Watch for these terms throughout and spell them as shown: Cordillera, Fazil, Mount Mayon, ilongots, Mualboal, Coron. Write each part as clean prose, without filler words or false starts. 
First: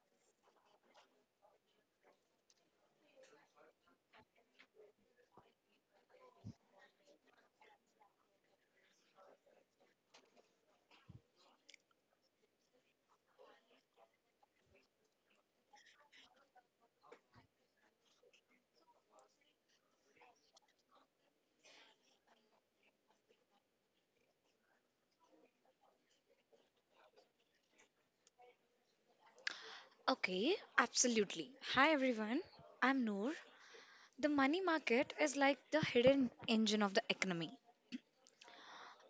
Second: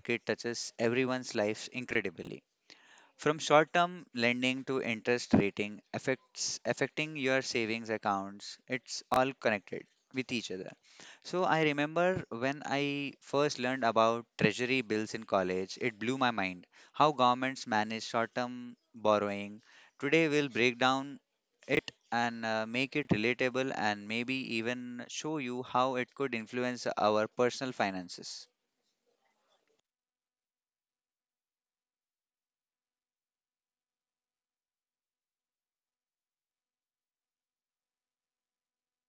market touches everyone's lives incredibly. From short-term lending to interest rating affects affecting your savings accounts, it's all connected with each other. So I remember when I first learned about treasury bills in college, it blew my mind how governments manage short-term borrowing. Today we'll break down it and make it relatable and maybe even show you how it could influence our personal finances. Okay, absolutely. Hi everyone, I'm Noor. The money market is like the hidden engine of the economy.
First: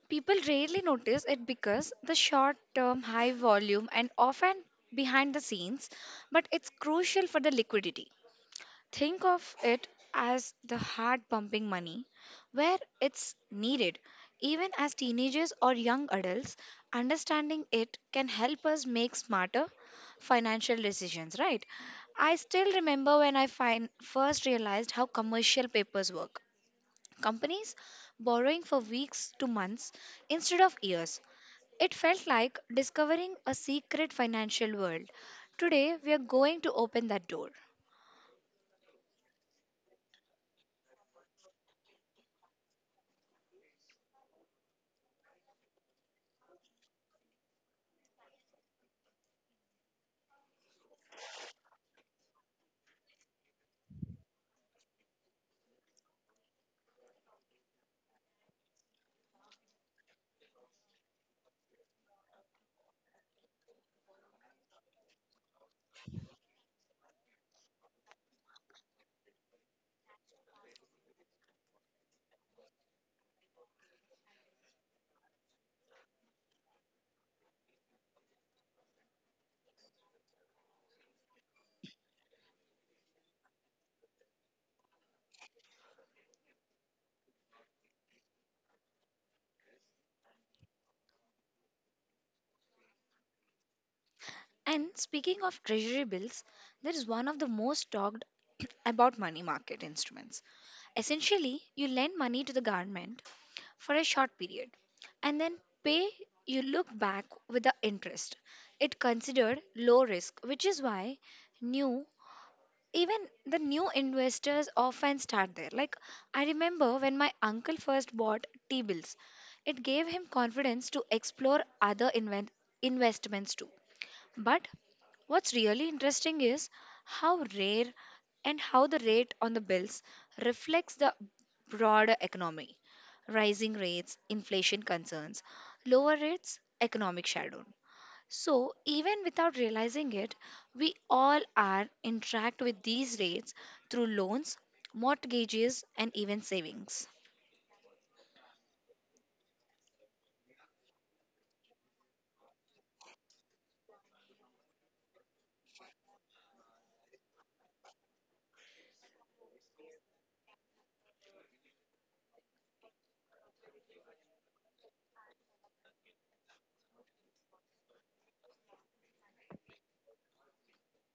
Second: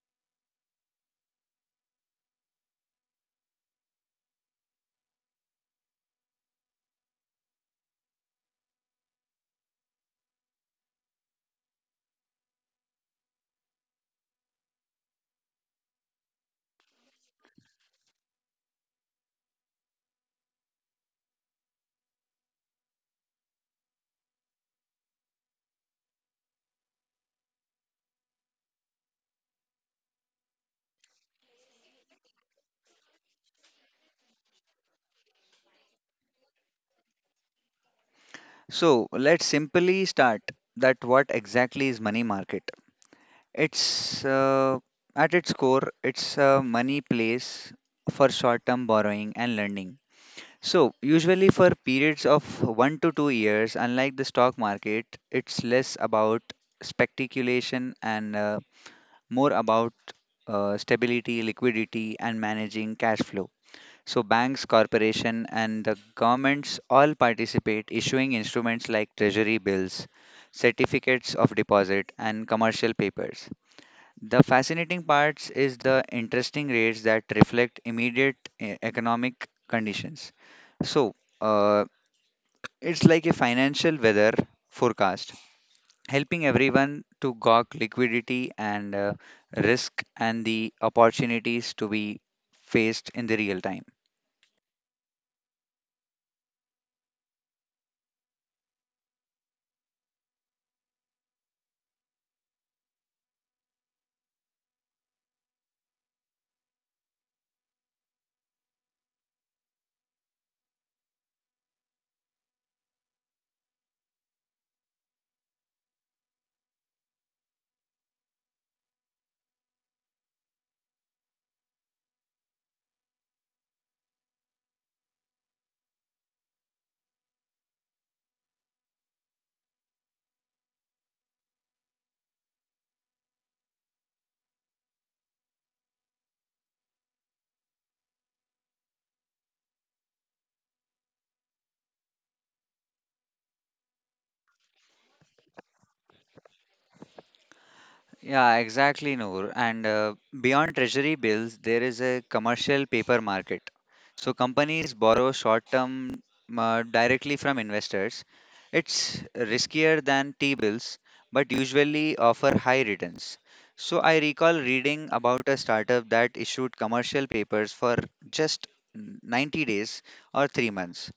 People rarely notice it because the short term high volume and often behind the scenes, but it's crucial for the liquidity. Think of it as the heart pumping money where it's needed. Even as teenagers or young adults, understanding it can help us make smarter financial decisions, right? I still remember when first realized how commercial papers work. Companies borrowing for weeks to months instead of years. It felt like discovering a secret financial world. Today, we are going to open that door. So let's simply start that what exactly is money market? It's at its core, it's a money place for short-term borrowing and lending. So, usually for periods of 1 to 2 years, unlike the stock market, it's less about speculation and more about stability, liquidity, and managing cash flow. So, banks, corporation, and the governments all participate, issuing instruments like treasury bills, certificates of deposit, and commercial papers. The fascinating parts is the interesting rates that reflect immediate economic conditions. So, uh, it's like a financial weather forecast, helping everyone to gauge liquidity and risk and the opportunities to be faced in the real time. And speaking of treasury bills, that is one of the most talked about money market instruments. Essentially, you lend money to the government for a short period and then pay you look back with the interest. It considered low risk, which is why new even the new investors often start there. Like I remember when my uncle first bought T bills, it gave him confidence to explore other investments too. But what's really interesting is how rare and how the rate on the bills reflects the broader economy. Rising rates, inflation concerns, lower rates, economic shadow. So, even without realizing it, we all are interact with these rates through loans, mortgages, and even savings. Yeah, exactly, Noor. And beyond treasury bills, there is a commercial paper market. So companies borrow short-term directly from investors. It's riskier than T-bills, but usually offer high returns. So I recall reading about a startup that issued commercial papers for just 90 days or 3 months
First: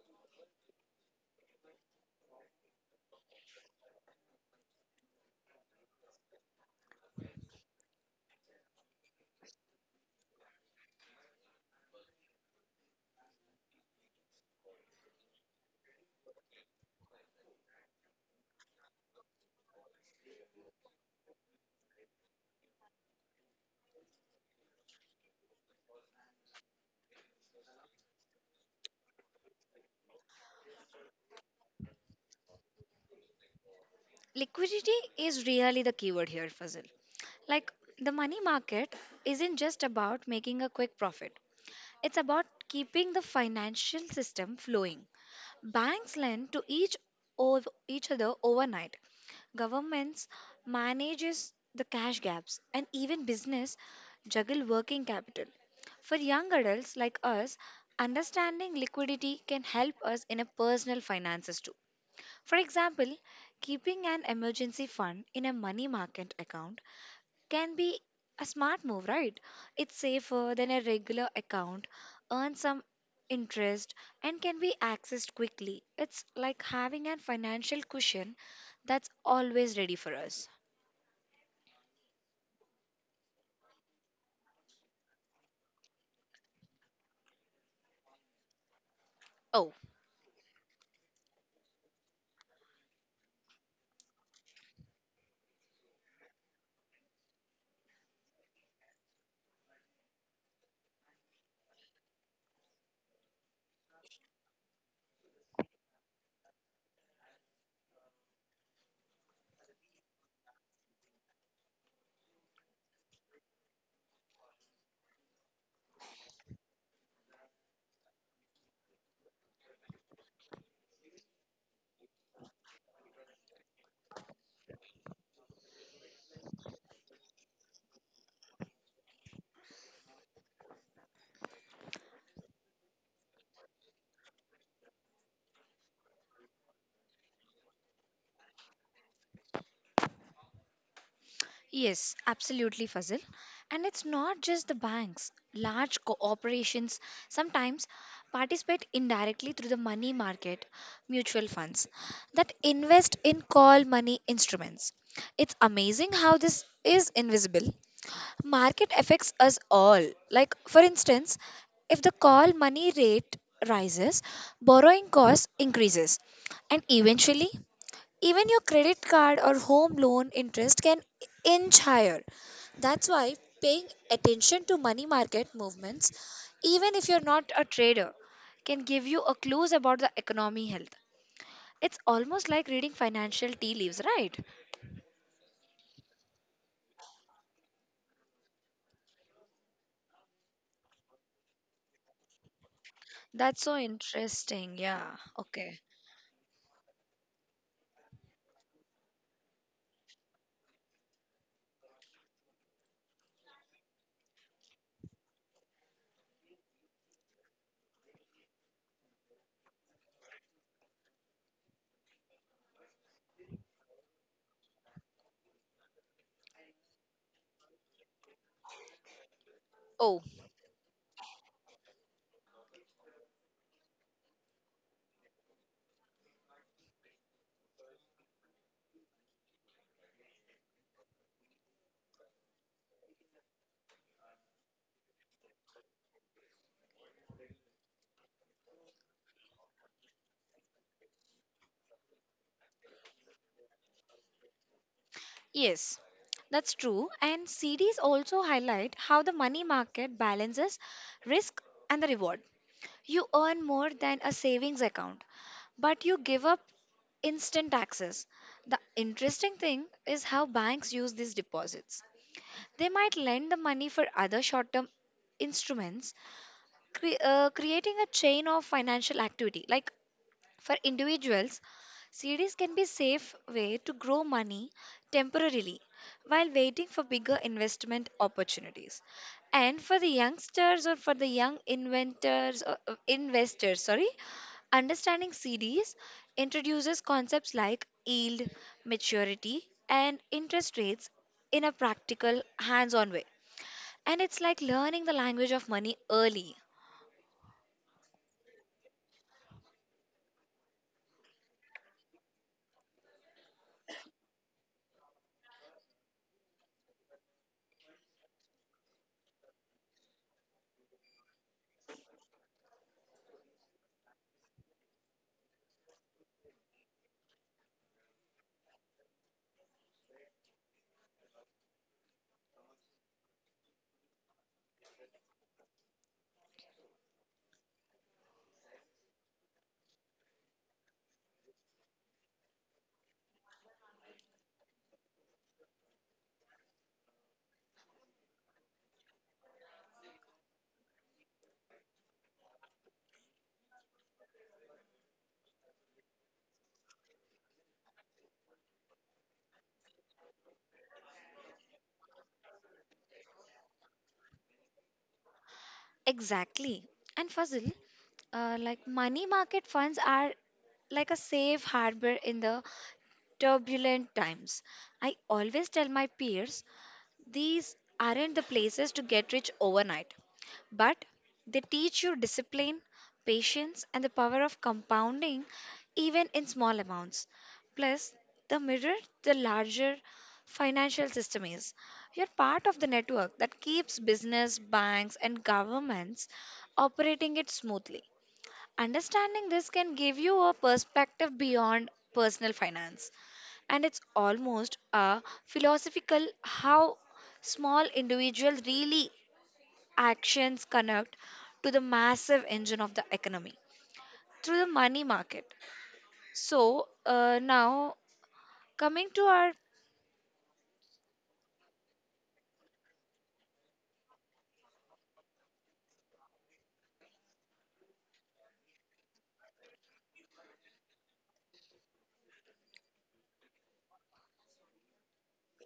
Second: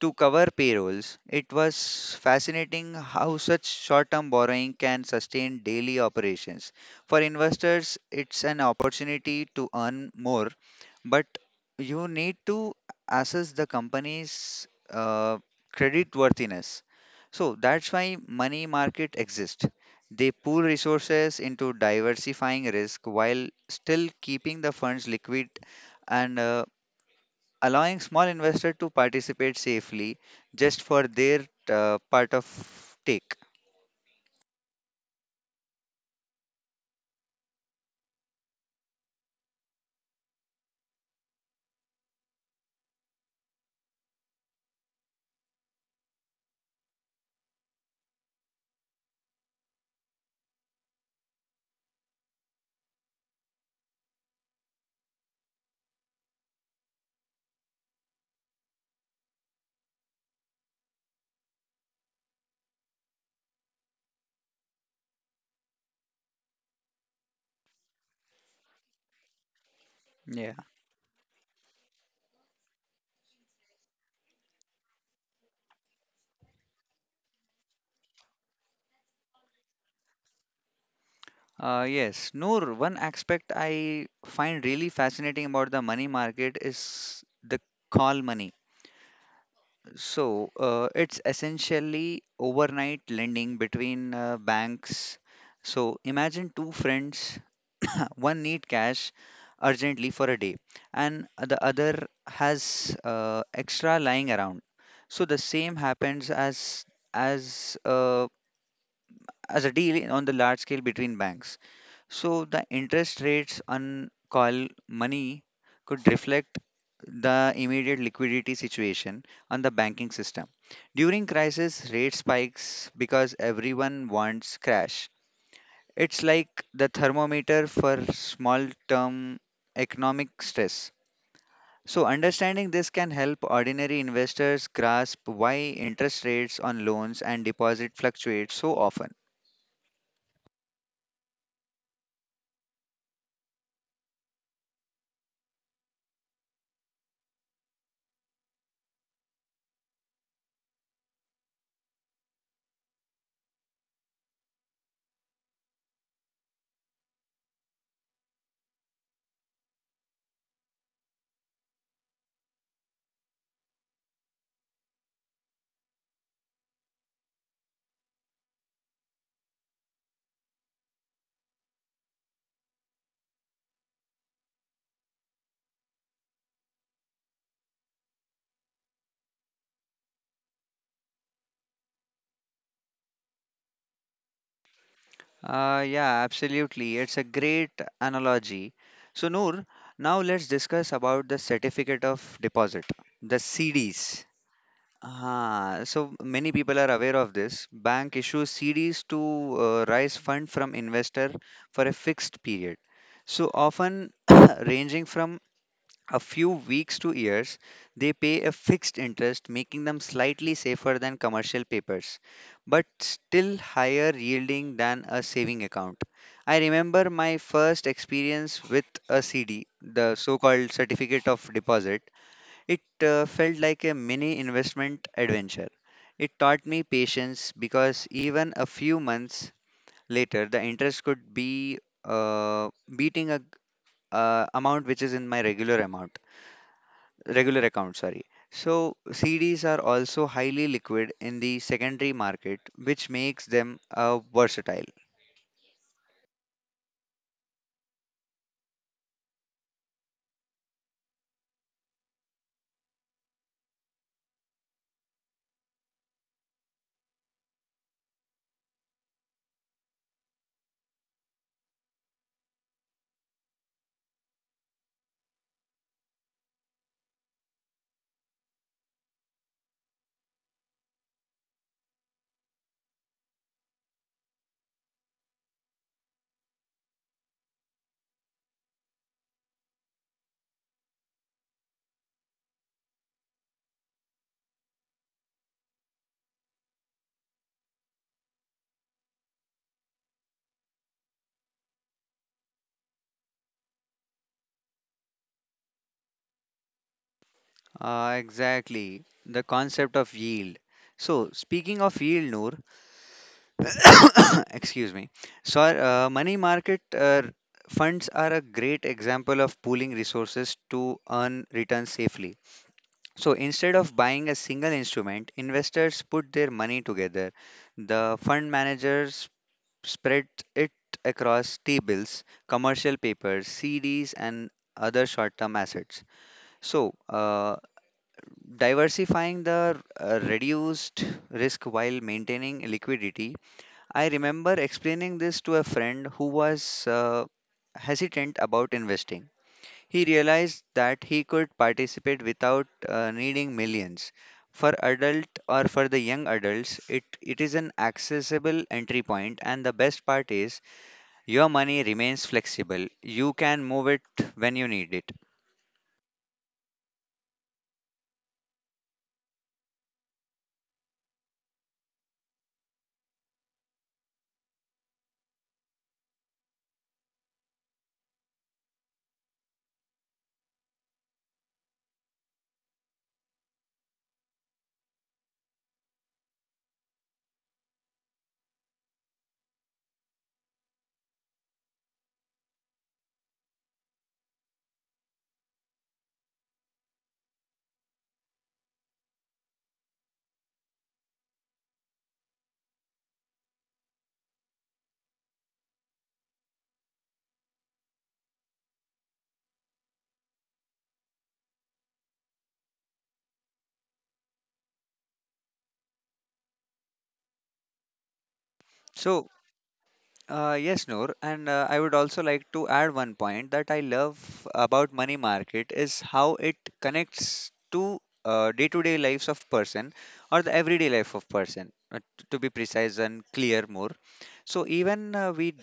to cover payrolls. It was fascinating how such short term borrowing can sustain daily operations. For investors, it's an opportunity to earn more, but you need to assess the company's credit worthiness. So that's why money market exists. They pool resources into diversifying risk while still keeping the funds liquid and allowing small investors to participate safely just for their part of take. Liquidity is really the keyword here, Fazil. Like the money market isn't just about making a quick profit. It's about keeping the financial system flowing. Banks lend to of each other overnight. Governments manages the cash gaps and even business juggle working capital. For young adults like us, understanding liquidity can help us in a personal finances too. For example, keeping an emergency fund in a money market account can be a smart move, right? It's safer Yeah. than a regular account, earns some interest, and can be accessed quickly. It's like having a financial cushion that's always ready for us. Yes, Noor, one aspect I find really fascinating about the money market is the call money. Oh, So it's essentially overnight lending between banks. So imagine two friends, one need cash urgently for a day and the other has extra lying around. So the same happens as uh, as a deal on the large scale between banks. So the interest rates on call money could reflect the immediate liquidity situation on the banking system. During crisis, rate spikes because everyone wants cash. It's like the thermometer for small term economic stress. So, understanding this can help ordinary investors grasp why interest rates on loans and deposit fluctuate so often. yes, absolutely, Fazil. And it's not just the banks. Large corporations sometimes participate indirectly through the money market mutual funds that invest in call money instruments. It's amazing how this is invisible market affects us all, like for instance, if the call money rate rises, borrowing cost increases, and eventually even your credit card or home loan interest can inch higher. That's why paying attention to money market movements, even if you're not a trader, can give you a clues about the economy health. It's almost like reading financial tea leaves, right? Yeah, absolutely. It's a great analogy. So, Noor, now let's discuss about the certificate of deposit, the That's so CDs. interesting, yeah. Okay. Ah, so many people are aware of this. Bank issues CDs to raise fund from investor for a fixed period. So often ranging from a few weeks to years, they pay a fixed interest, making them slightly safer than commercial papers, but still higher yielding than a saving account. I remember my first experience with a CD, the Oh. so-called certificate of deposit. It felt like a mini investment adventure. It taught me patience because even a few months later, the interest could be uh, beating a amount which is in my regular amount, regular account. Sorry. So CDs are also highly liquid in the secondary market, which makes them versatile. Yes, that's true. And CDs also highlight how the money market balances risk and the reward. You earn more than a savings account, but you give up instant taxes. The interesting thing is how banks use these deposits. They might lend the money for other short term instruments, creating a chain of financial activity. Like for individuals, CDs can be a safe way to grow money temporarily while waiting for bigger investment opportunities. And for the youngsters or for the young inventors or investors, sorry, understanding CDs introduces concepts like yield, maturity, and interest rates in a practical, hands-on way. And it's like learning the language of money early. Exactly the concept of yield. So speaking of yield, Noor, excuse me. So, money market funds are a great example of pooling resources to earn returns safely. So, instead of buying a single instrument, investors put their money together. The fund managers spread it across T bills, commercial papers, CDs, and other short term assets. So, diversifying the reduced risk while maintaining liquidity. I remember explaining this to a friend who was hesitant about investing. He realized that he could participate without needing millions. For adult or for the young adults, it is an accessible entry point and the best part is your money remains flexible. You can move it when you need it. Exactly. And Fazil, like money market funds are like a safe harbor in the turbulent times. I always tell my peers these aren't the places to get rich overnight, but they teach you discipline, patience, and the power of compounding even in small amounts. Plus, the mirror, the larger financial system is. You're part of the network that keeps business, banks, and governments operating it smoothly. Understanding this can give you a perspective beyond personal finance. And it's almost a philosophical how small individual really actions connect to the massive engine of the economy through the money market. So now coming to So our yes, Noor, and I would also like to add one point that I love about money market is how it connects to day-to-day lives of person or the everyday life of person, to be precise and clear more. So even we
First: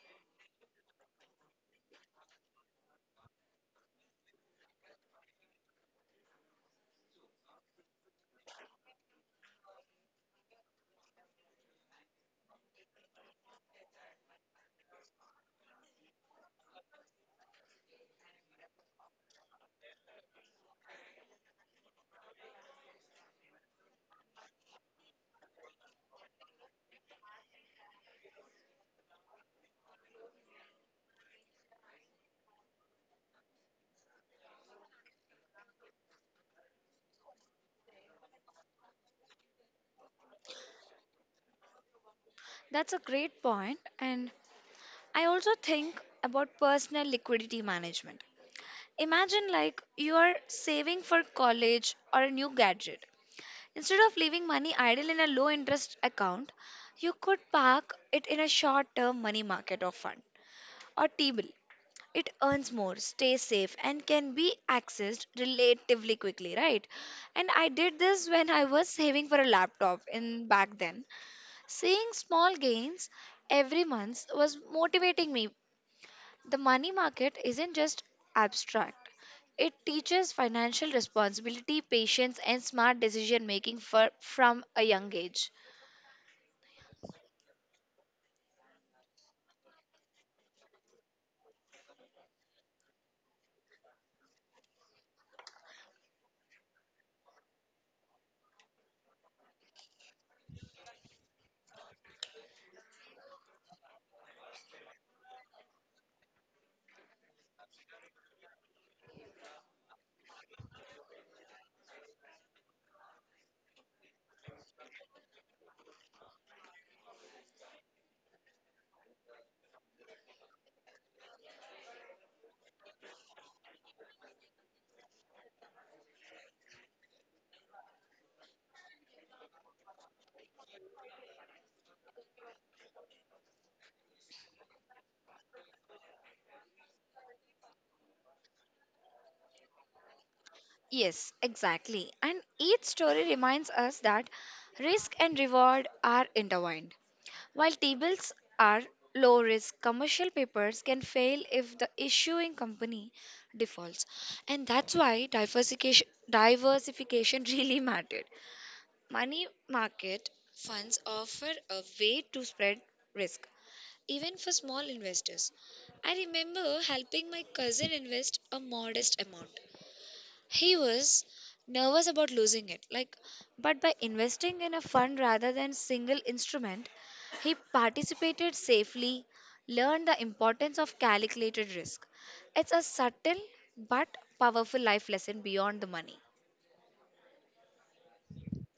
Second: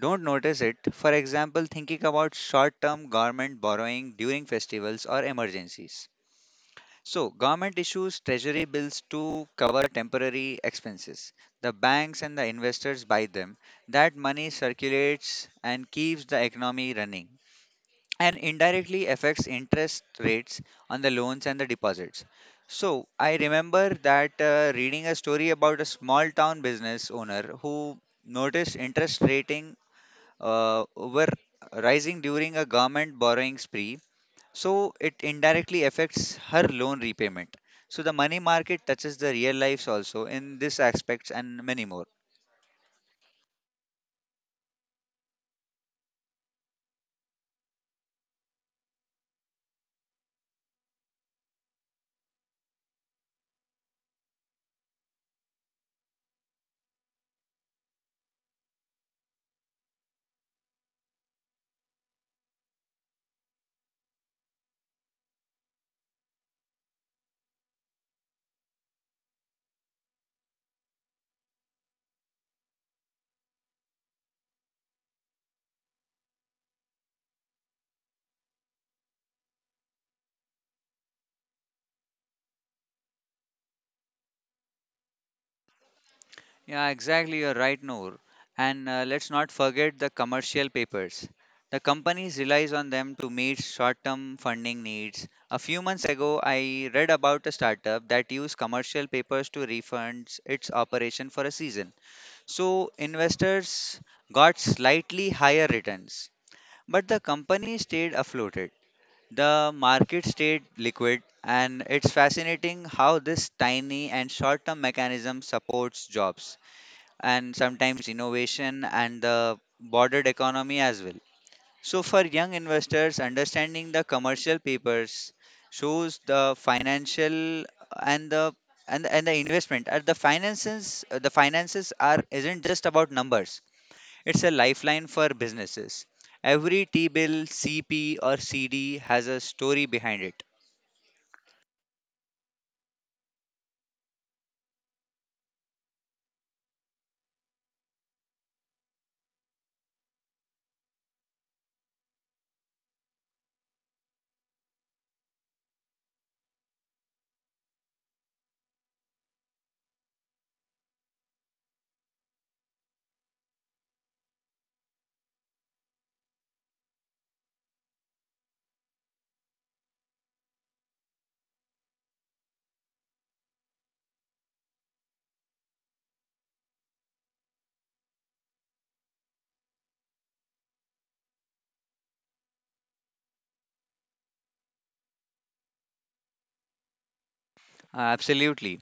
don't notice it. For example, thinking about short-term government borrowing during festivals or emergencies. So, government issues treasury bills to cover temporary expenses. The banks and the investors buy them. That money circulates and keeps the economy running and indirectly affects interest rates on the loans and the deposits. So, I remember that reading a story about a small town business owner who noticed interest rating were rising during a government borrowing spree so it indirectly affects her loan repayment. So the money market touches the real lives also in this aspects and many more. That's a great point, and I also think about personal liquidity management. Imagine like you are saving for college or a new gadget. Instead of leaving money idle in a low interest account, you could park it in a short term money market or fund or T bill. It earns more, stays safe, and can be accessed relatively quickly, right? And I did this when I was saving for a laptop in back then. Seeing small gains every month was motivating me. The money market isn't just abstract. It teaches financial responsibility, patience, and smart decision making for, from a young age. Yeah, exactly. You're right, Noor. And let's not forget the commercial papers. The companies relies on them to meet short-term funding needs. A few months ago, I read about a startup that used commercial papers to refund its operation for a season. So investors got slightly higher returns, but the company stayed afloat. The market stayed liquid, and it's fascinating how this tiny and short term mechanism supports jobs and sometimes innovation and the bordered economy as well. So, for young investors, understanding the commercial papers shows the financial and the and the investment at the finances are isn't just about numbers. It's a lifeline for businesses. Every T bill, CP, or CD has a story behind it. Yes, exactly. And each story reminds us that risk and reward are intertwined. While tables are low risk, commercial papers can fail if the issuing company defaults. And that's why diversification, diversification really mattered. Money market funds offer a way to spread risk, even for small investors. I remember helping my cousin invest a modest amount. He was nervous about losing it, like, but by investing in a fund rather than single instrument, he participated safely, learned the importance of calculated risk. It's a subtle but powerful life lesson beyond the money. Absolutely.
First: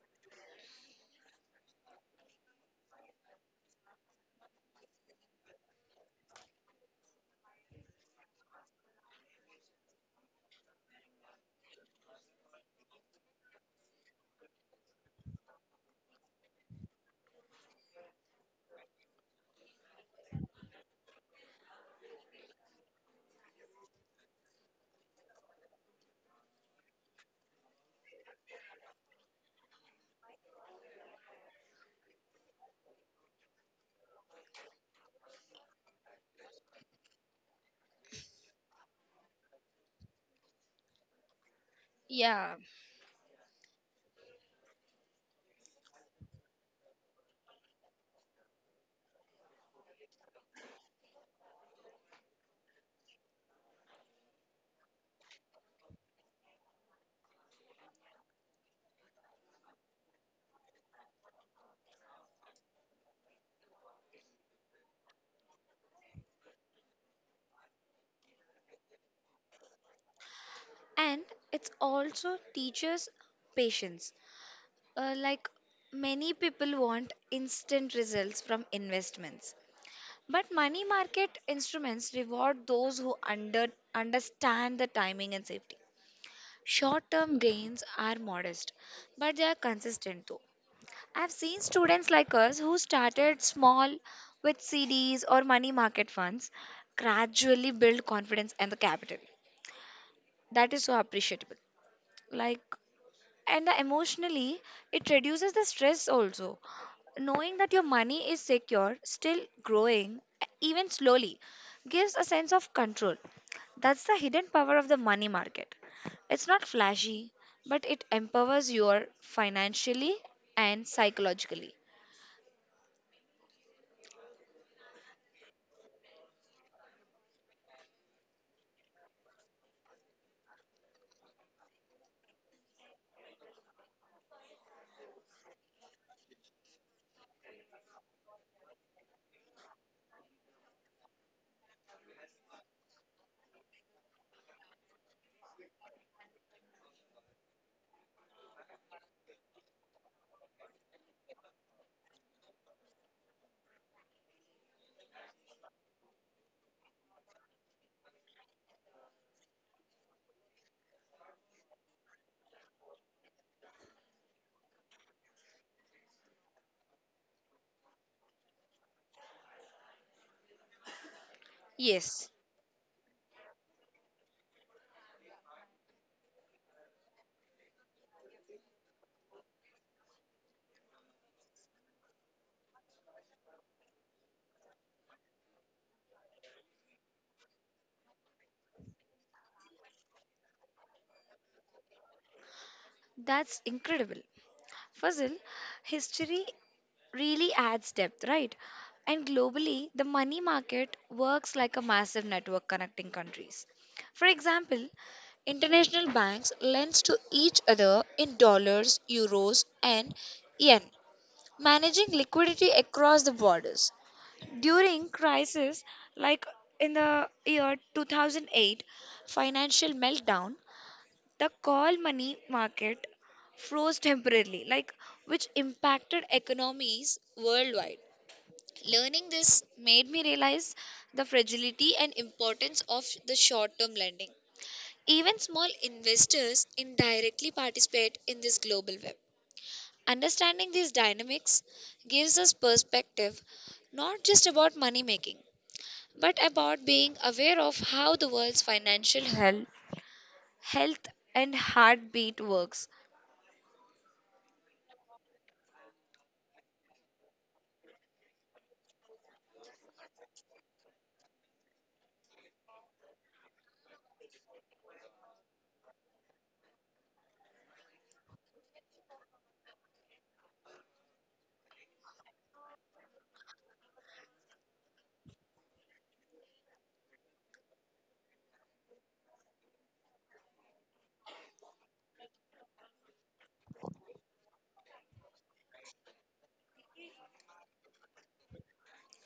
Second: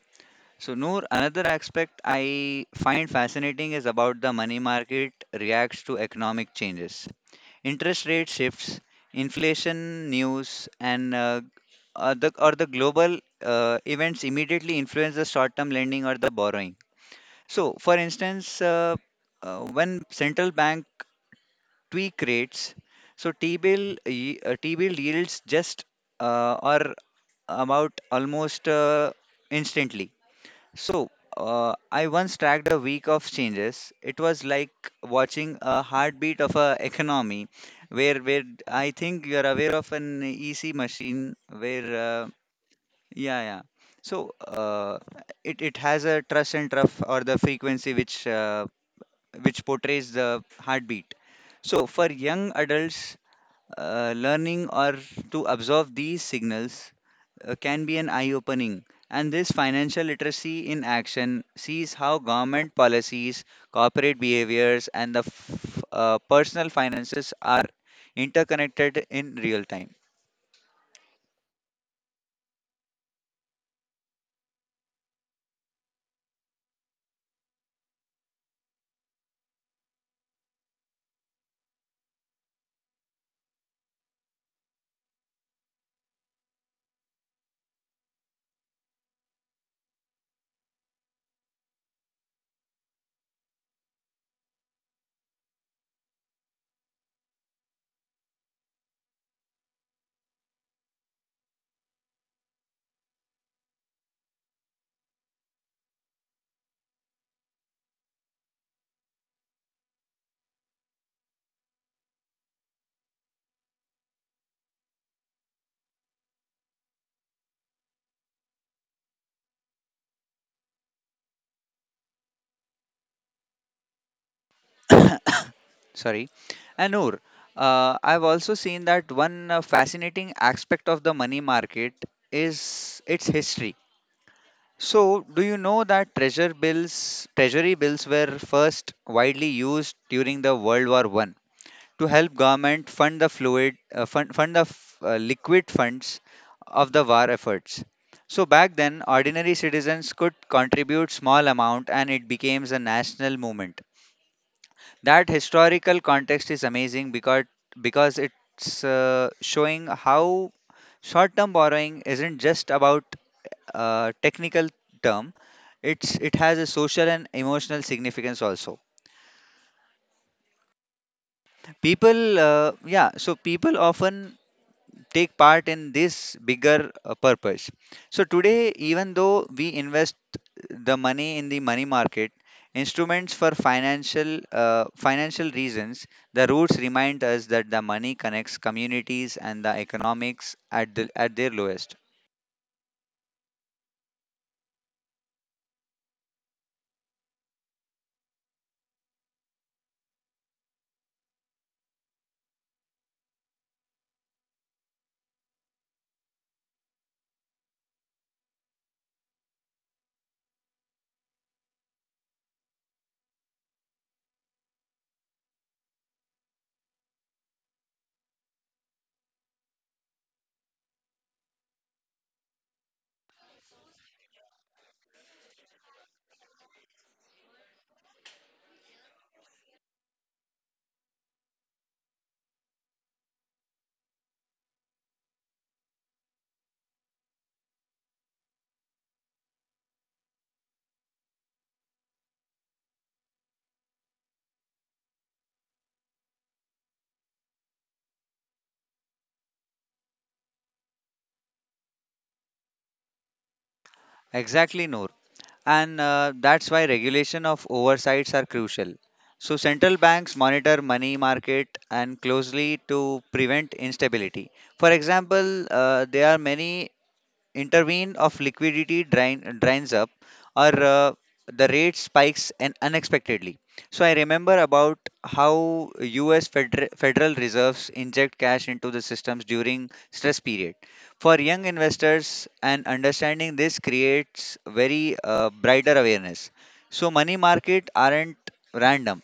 So, Noor, another aspect I find fascinating is about the money market reacts to economic changes. Interest rate shifts, inflation news, and or the global events immediately influence the short term lending or the borrowing. So, for instance, when central bank tweak rates. So T-bill yields just are about almost instantly. So I once tracked a week of changes. It was like watching a heartbeat of a economy, where I think you are aware of an EC machine where Yeah, yeah, yeah. So it has a truss and trough or the frequency which portrays the heartbeat. So, for young adults, learning or to absorb these signals can be an eye opening. And this financial literacy in action sees how government policies, corporate behaviors, and the personal finances are interconnected in real time. and it also teaches patience. Like many people want instant results from investments. But money market instruments reward those who understand the timing and safety. Short term gains are modest, but they are consistent though. I've seen students like us who started small with CDs or money market funds gradually build confidence and the capital. That is so appreciable. Like, and the emotionally it reduces the stress also, knowing that your money is secure still growing, even slowly, gives a sense of control. That's the hidden power of the money market. It's not flashy, but it empowers you financially and psychologically. Sorry. And Noor, I've also seen that one fascinating aspect of the money market is its history. So, do you know that treasury bills were first widely used during the World War I to help government liquid funds of the war efforts. So back then, ordinary citizens could contribute small amount, and it became a national movement. That historical context is amazing because it's showing how short-term borrowing isn't just about a technical term. It has a social and emotional significance also. People, Yes, yeah. So people often take part in this bigger purpose. So today, even though we invest the money in the money market, instruments for financial reasons, the roots remind us that the money connects communities and the economics at their lowest. that's incredible, Fazil. History really adds depth, right? And globally, the money market works like a massive network connecting countries. For example, international banks lend to each other in dollars, euros, and yen, managing liquidity across the borders. During crisis like in the year 2008 financial meltdown, the call money market froze temporarily, like, which impacted economies worldwide. Learning this made me realize the fragility and importance of the short term lending. Even small investors indirectly participate in this global web. Understanding these dynamics gives us perspective not just about money making, but about being aware of how the world's financial health, health and heartbeat works. Exactly, Noor. And that's why regulation of oversights are crucial. So central banks monitor money market and closely to prevent instability. For example, there are many intervene of liquidity drain, drains up or the rate spikes and unexpectedly. So I remember about how US federal reserves inject cash into the systems during stress period. For young investors and understanding this creates very brighter awareness. So money market aren't random.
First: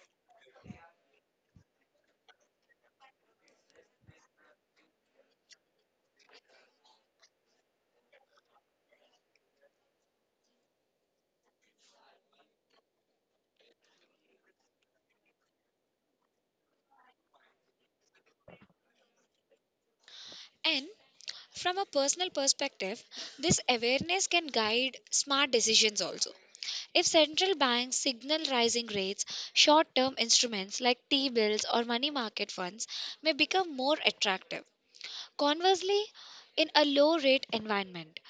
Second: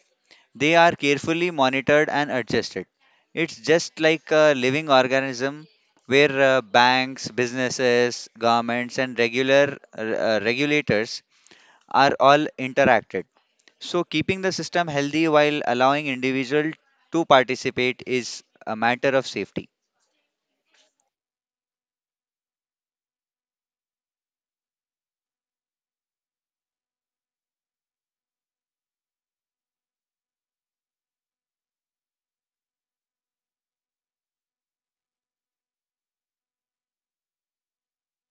They are carefully monitored and adjusted. It's just like a living organism where banks, businesses, governments, and regular regulators are all interacted. So, keeping the system healthy while allowing individual to participate is a matter of safety. And from a personal perspective, this awareness can guide smart decisions also. If central banks signal rising rates, short term instruments like T bills or money market funds may become more attractive. Conversely, in a low rate environment,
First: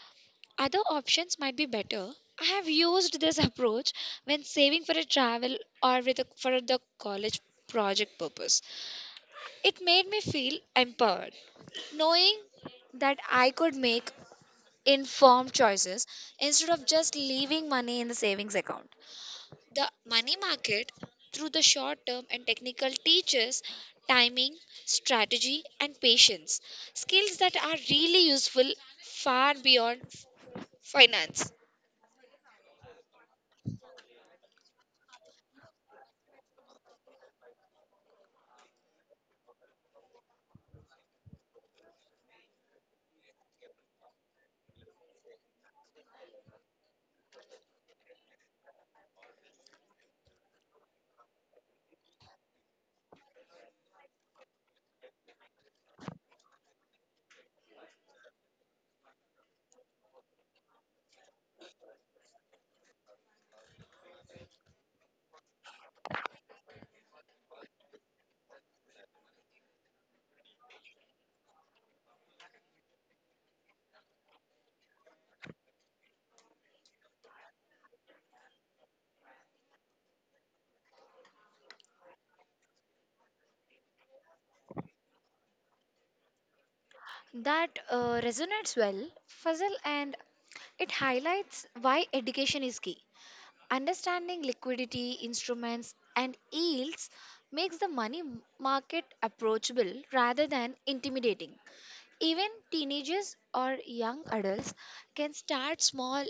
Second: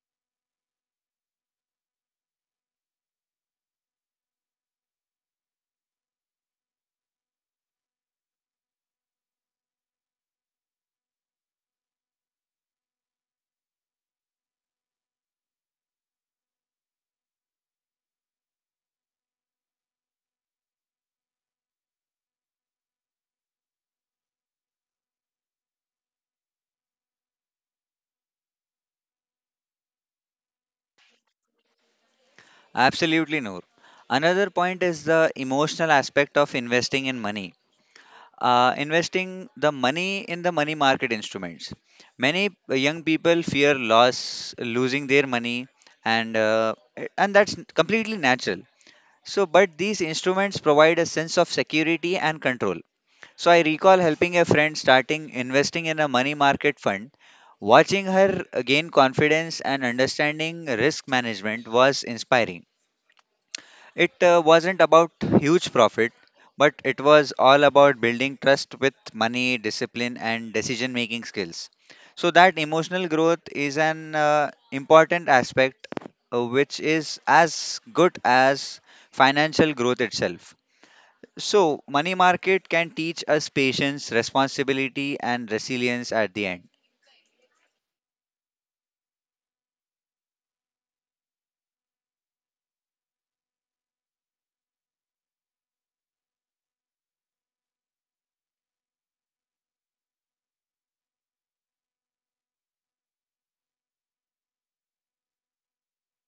other options might be better. I have used this approach when saving for a travel or with a, for the college project purpose. It made me feel empowered, knowing that I could make informed choices instead of just leaving money in the savings account. The money market, through the short term and technical, teaches timing, strategy, and patience skills that are really useful far beyond finance. Absolutely, Noor. Another point is the emotional aspect of investing in money. Investing the money in the money market instruments. Many young people fear loss, losing their money, and uh, and that's completely natural. So, but these instruments provide a sense of security and control. So, I recall helping a friend starting investing in a money market fund. Watching her gain confidence and understanding risk management was inspiring. It wasn't about huge profit, but it was all about building trust with money, discipline, and decision making skills. So, that emotional growth is an important aspect which is as good as financial growth itself. So, money market can teach us patience, responsibility, and resilience at the end. That resonates well, Fazal, and it highlights why education is key. Understanding liquidity, instruments, and yields makes the money market approachable rather than intimidating. Even teenagers or young adults can start small,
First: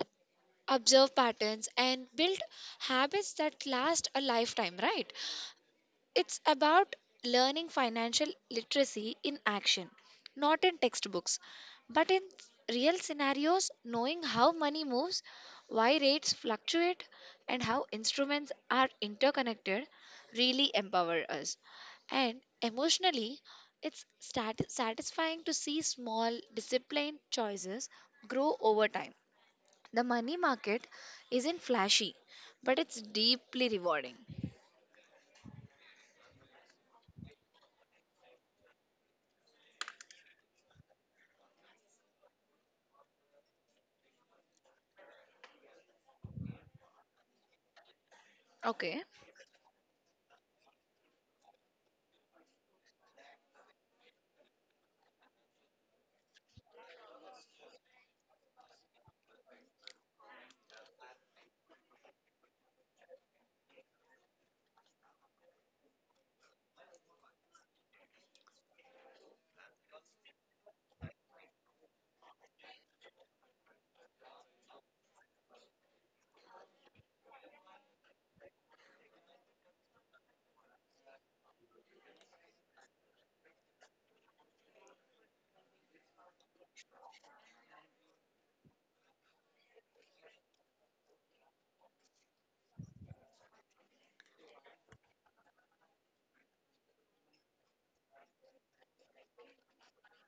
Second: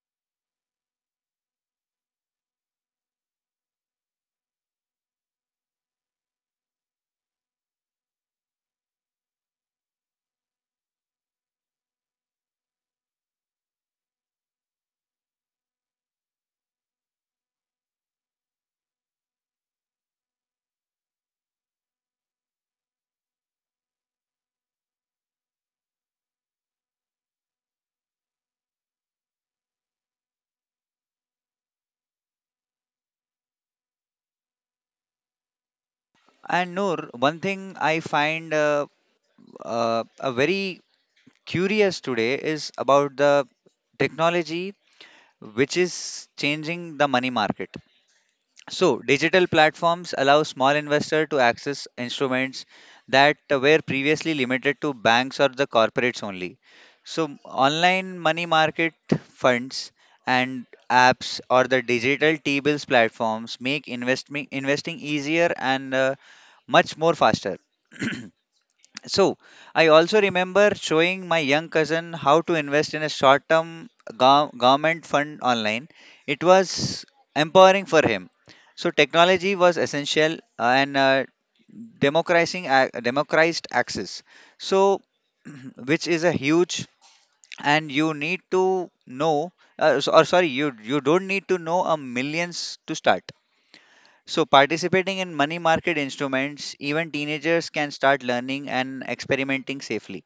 observe patterns, and build habits that last a lifetime, right? It's about learning financial literacy in action, not in textbooks, but in real scenarios, knowing how money moves, why rates fluctuate, and how instruments are interconnected really empower us. And emotionally, it's satisfying to see small, disciplined choices grow over time. The money market isn't flashy, but it's deeply rewarding. And Noor, one thing I find a very curious today is about the technology which is changing the money market. Okay. So, digital platforms allow small investor to access instruments that were previously limited to banks or the corporates only. So, online money market funds and apps or the digital T-bills platforms make investment investing easier and much more faster. So, I also remember showing my young cousin how to invest in a short term government fund online. It was empowering for him. So, technology was essential and democratized access. So, which is a huge and you need to know s- or sorry you don't need to know a millions to start so, participating in money market instruments, even teenagers can start learning and experimenting safely.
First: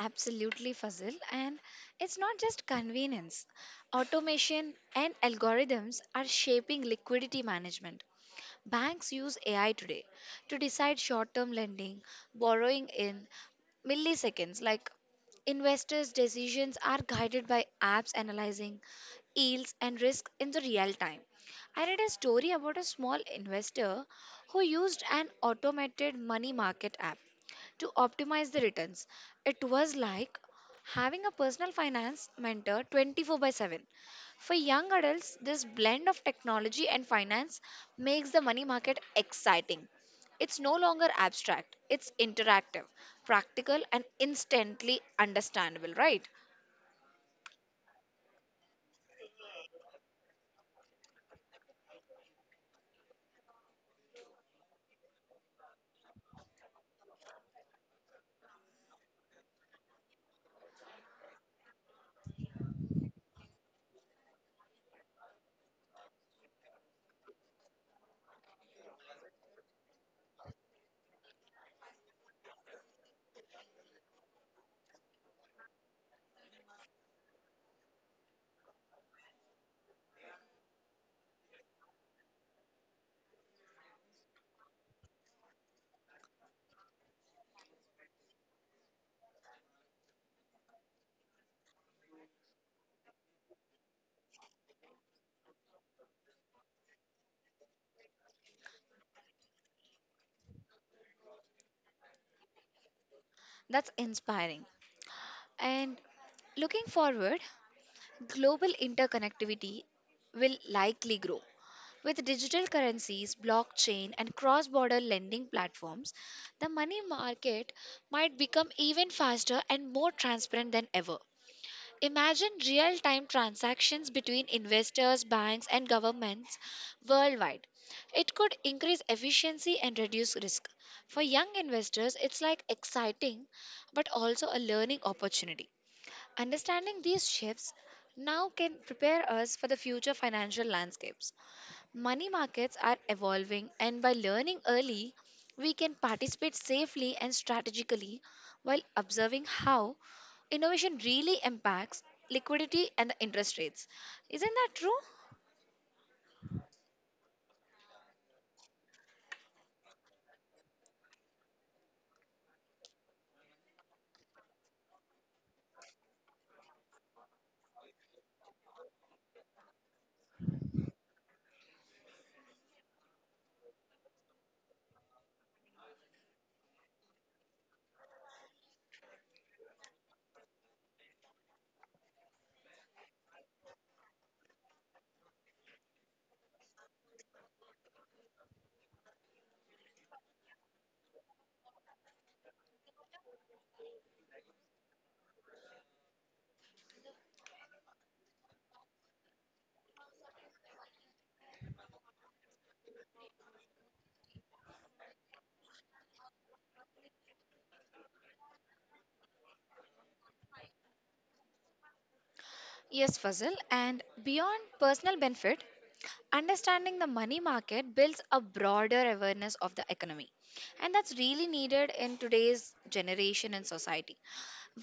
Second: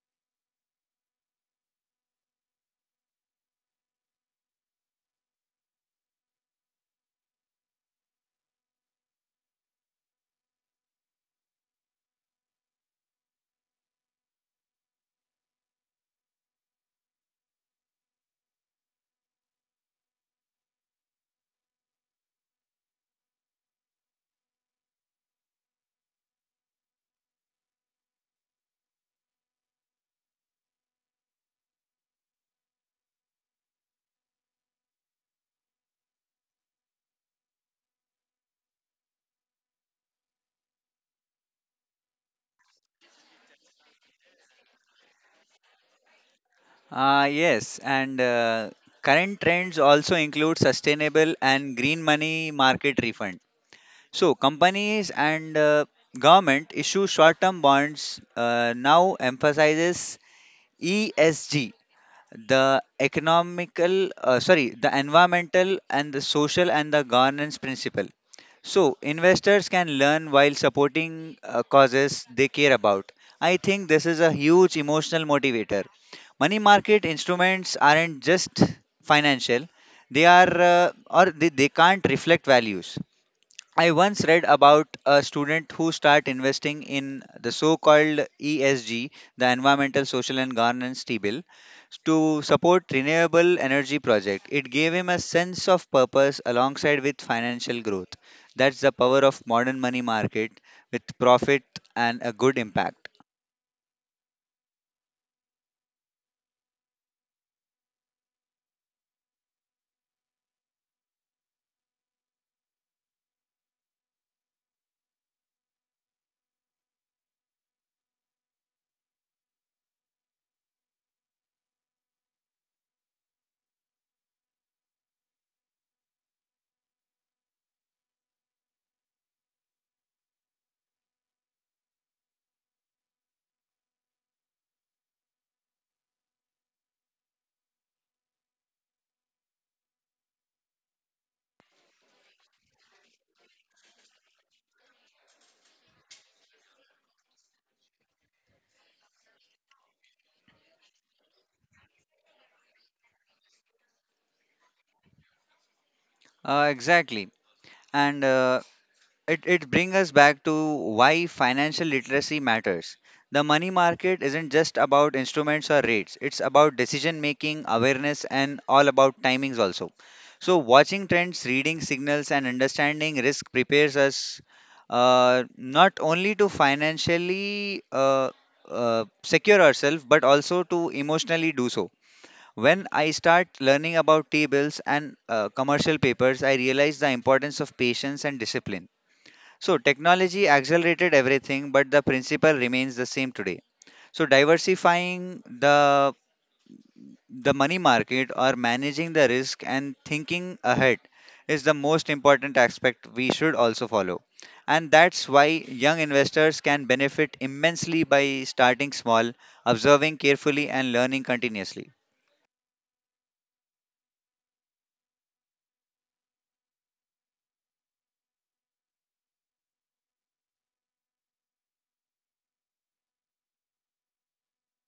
Absolutely, Fazil. And it's not just convenience. Automation and algorithms are shaping liquidity management. Banks use AI today to decide short term lending, borrowing in milliseconds. Like investors' decisions are guided by apps analyzing yields and risk in the real time. I read a story about a small investor who used an automated money market app to optimize the returns. It was like having a personal finance mentor 24 by 7. For young adults, this blend of technology and finance makes the money market exciting. It's no longer abstract, it's interactive, practical, and instantly understandable, right? Ah, yes, and current trends also include sustainable and green money market refund. So, companies and government issue short-term bonds now emphasizes ESG, the economical sorry the environmental and the social and the governance principle. So investors can learn while supporting causes they care about. I think this is a huge emotional motivator. Money market instruments aren't just financial, they are or they can't reflect values. I once read about a student who started investing in the so-called ESG, the environmental, social and governance bill, to support renewable energy project. It gave him a sense of purpose alongside with financial growth. That's the power of modern money market, with profit and a good impact. That's inspiring. And looking forward, global interconnectivity will likely grow. With digital currencies, blockchain, and cross border lending platforms, the money market might become even faster and more transparent than ever. Imagine real time transactions between investors, banks, and governments worldwide. It could increase efficiency and reduce risk. For young investors, it's like exciting but also a learning opportunity. Understanding these shifts now can prepare us for the future financial landscapes. Money markets are evolving, and by learning early, we can participate safely and strategically while observing how innovation really impacts liquidity and the interest rates. Isn't that true? Exactly. And it brings us back to why financial literacy matters. The money market isn't just about instruments or rates, it's about decision making, awareness, and all about timings also. So, watching trends, reading signals, and understanding risk prepares us not only to financially secure ourselves, but also to emotionally do so. When I start learning about T-bills and commercial papers, I realize the importance of patience and discipline. So, technology accelerated everything, but the principle remains the same today. So, diversifying the money market or managing the risk and thinking ahead is the most important aspect we should also follow. And that's why young investors can benefit immensely by starting small, observing carefully and learning continuously. Yes, Fazil. And beyond personal benefit, understanding the money market builds a broader awareness of the economy. And that's really needed in today's generation and society.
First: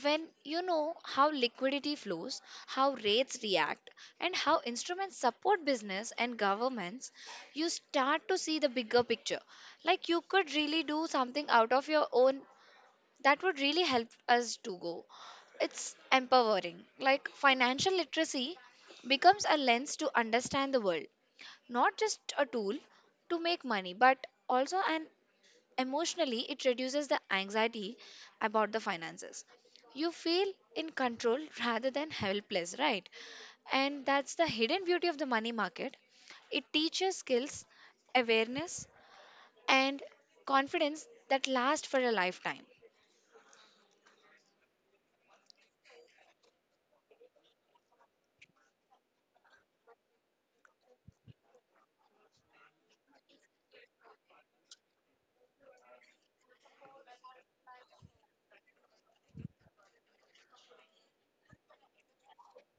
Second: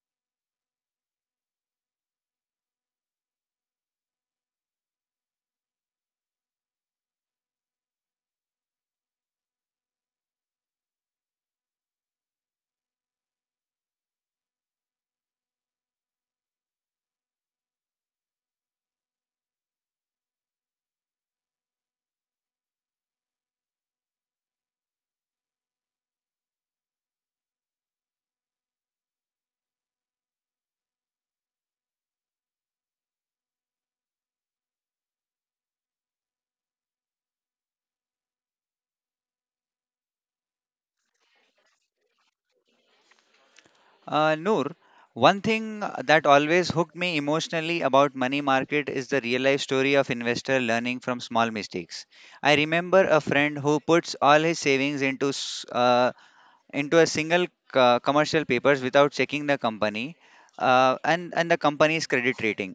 When you know how liquidity flows, how rates react, and how instruments support business and governments, you start to see the bigger picture. Like you could really do something out of your own that would really help us to go. It's empowering. Like financial literacy becomes a lens to understand the world, not just a tool to make money, but also an emotionally it reduces the anxiety about the finances. You feel in control rather than helpless, right? And that's the hidden beauty of the money market. It teaches skills, awareness, and confidence that last for a lifetime. Noor, one thing that always hooked me emotionally about money market is the real life story of investor learning from small mistakes. I remember a friend who puts all his savings into a single commercial papers without checking the company and the company's credit rating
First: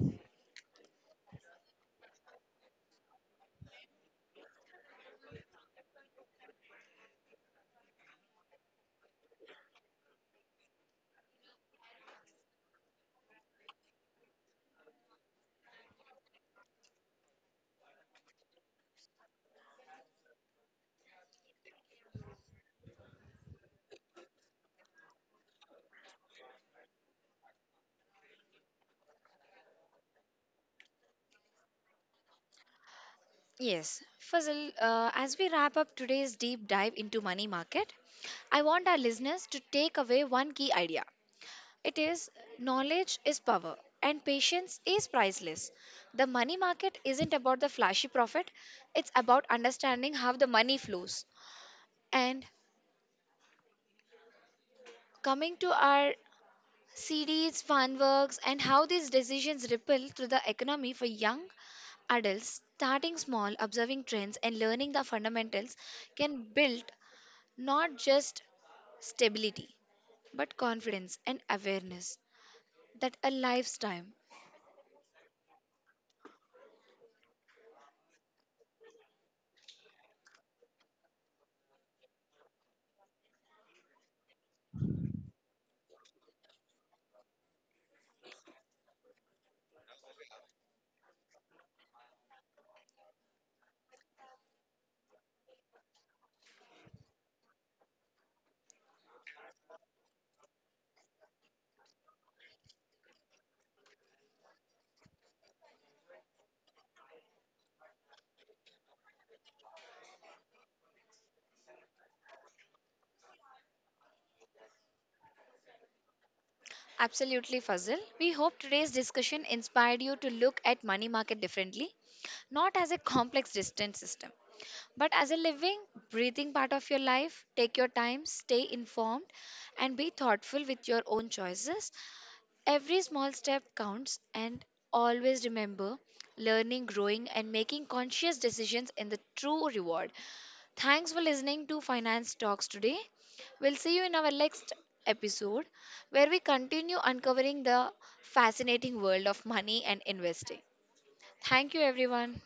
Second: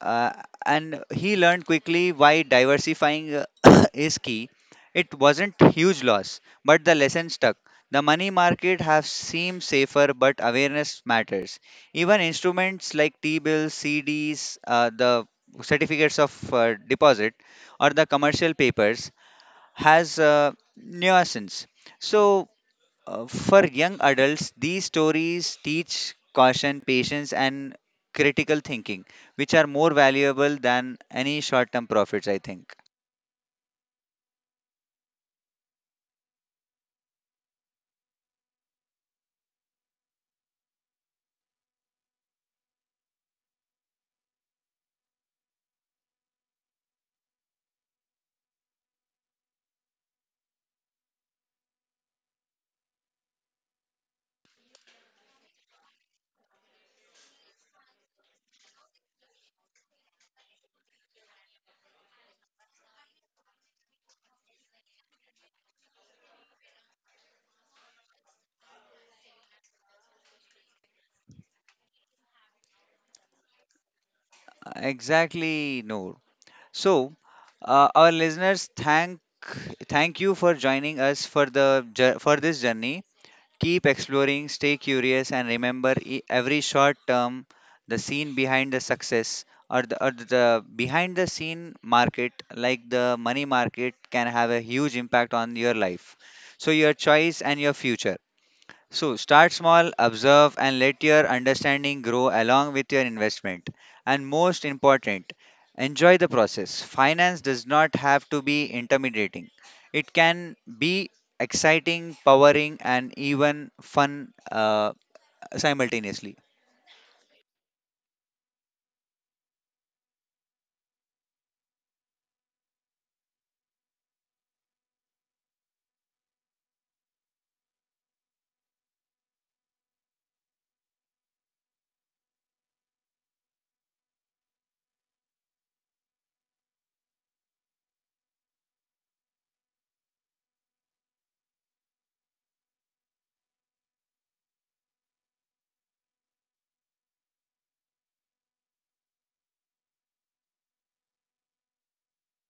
uh, and he learned quickly why diversifying is key. It wasn't huge loss, but the lesson stuck. The money market has seemed safer, but awareness matters. Even instruments like T-bills, CDs, the certificates of deposit, or the commercial papers has nuisance. So for young adults, these stories teach caution, patience, and critical thinking, which are more valuable than any short term profits, I think. Yes, Fazil, as we wrap up today's deep dive into money market, I want our listeners to take away one key idea. It is, knowledge is power and patience is priceless. The money market isn't about the flashy profit, it's about understanding how the money flows. And coming to our CDs, fund works, and how these decisions ripple through the economy for young adults, starting small, observing trends, and learning the fundamentals can build not just stability, but confidence and awareness that a lifetime. Exactly, Noor. So, our listeners, thank you for joining us for the jour- for this journey. Keep exploring, stay curious, and remember every short term, the scene behind the success or the behind the scene market, like the money market, can have a huge impact on your life. So, your choice and your future. So start small, observe, and let your understanding grow along with your investment. And most important, enjoy the process. Finance does not have to be intimidating, it can be exciting, powering, and even fun simultaneously. Absolutely, Fazil. We hope today's discussion inspired you to look at money market differently, not as a complex distant system, but as a living, breathing part of your life. Take your time, stay informed, and be thoughtful with your own choices. Every small step counts, and always remember, learning, growing, and making conscious decisions in the true reward. Thanks for listening to Finance Talks today. We'll see you in our next episode where we continue uncovering the fascinating world of money and investing. Thank you, everyone.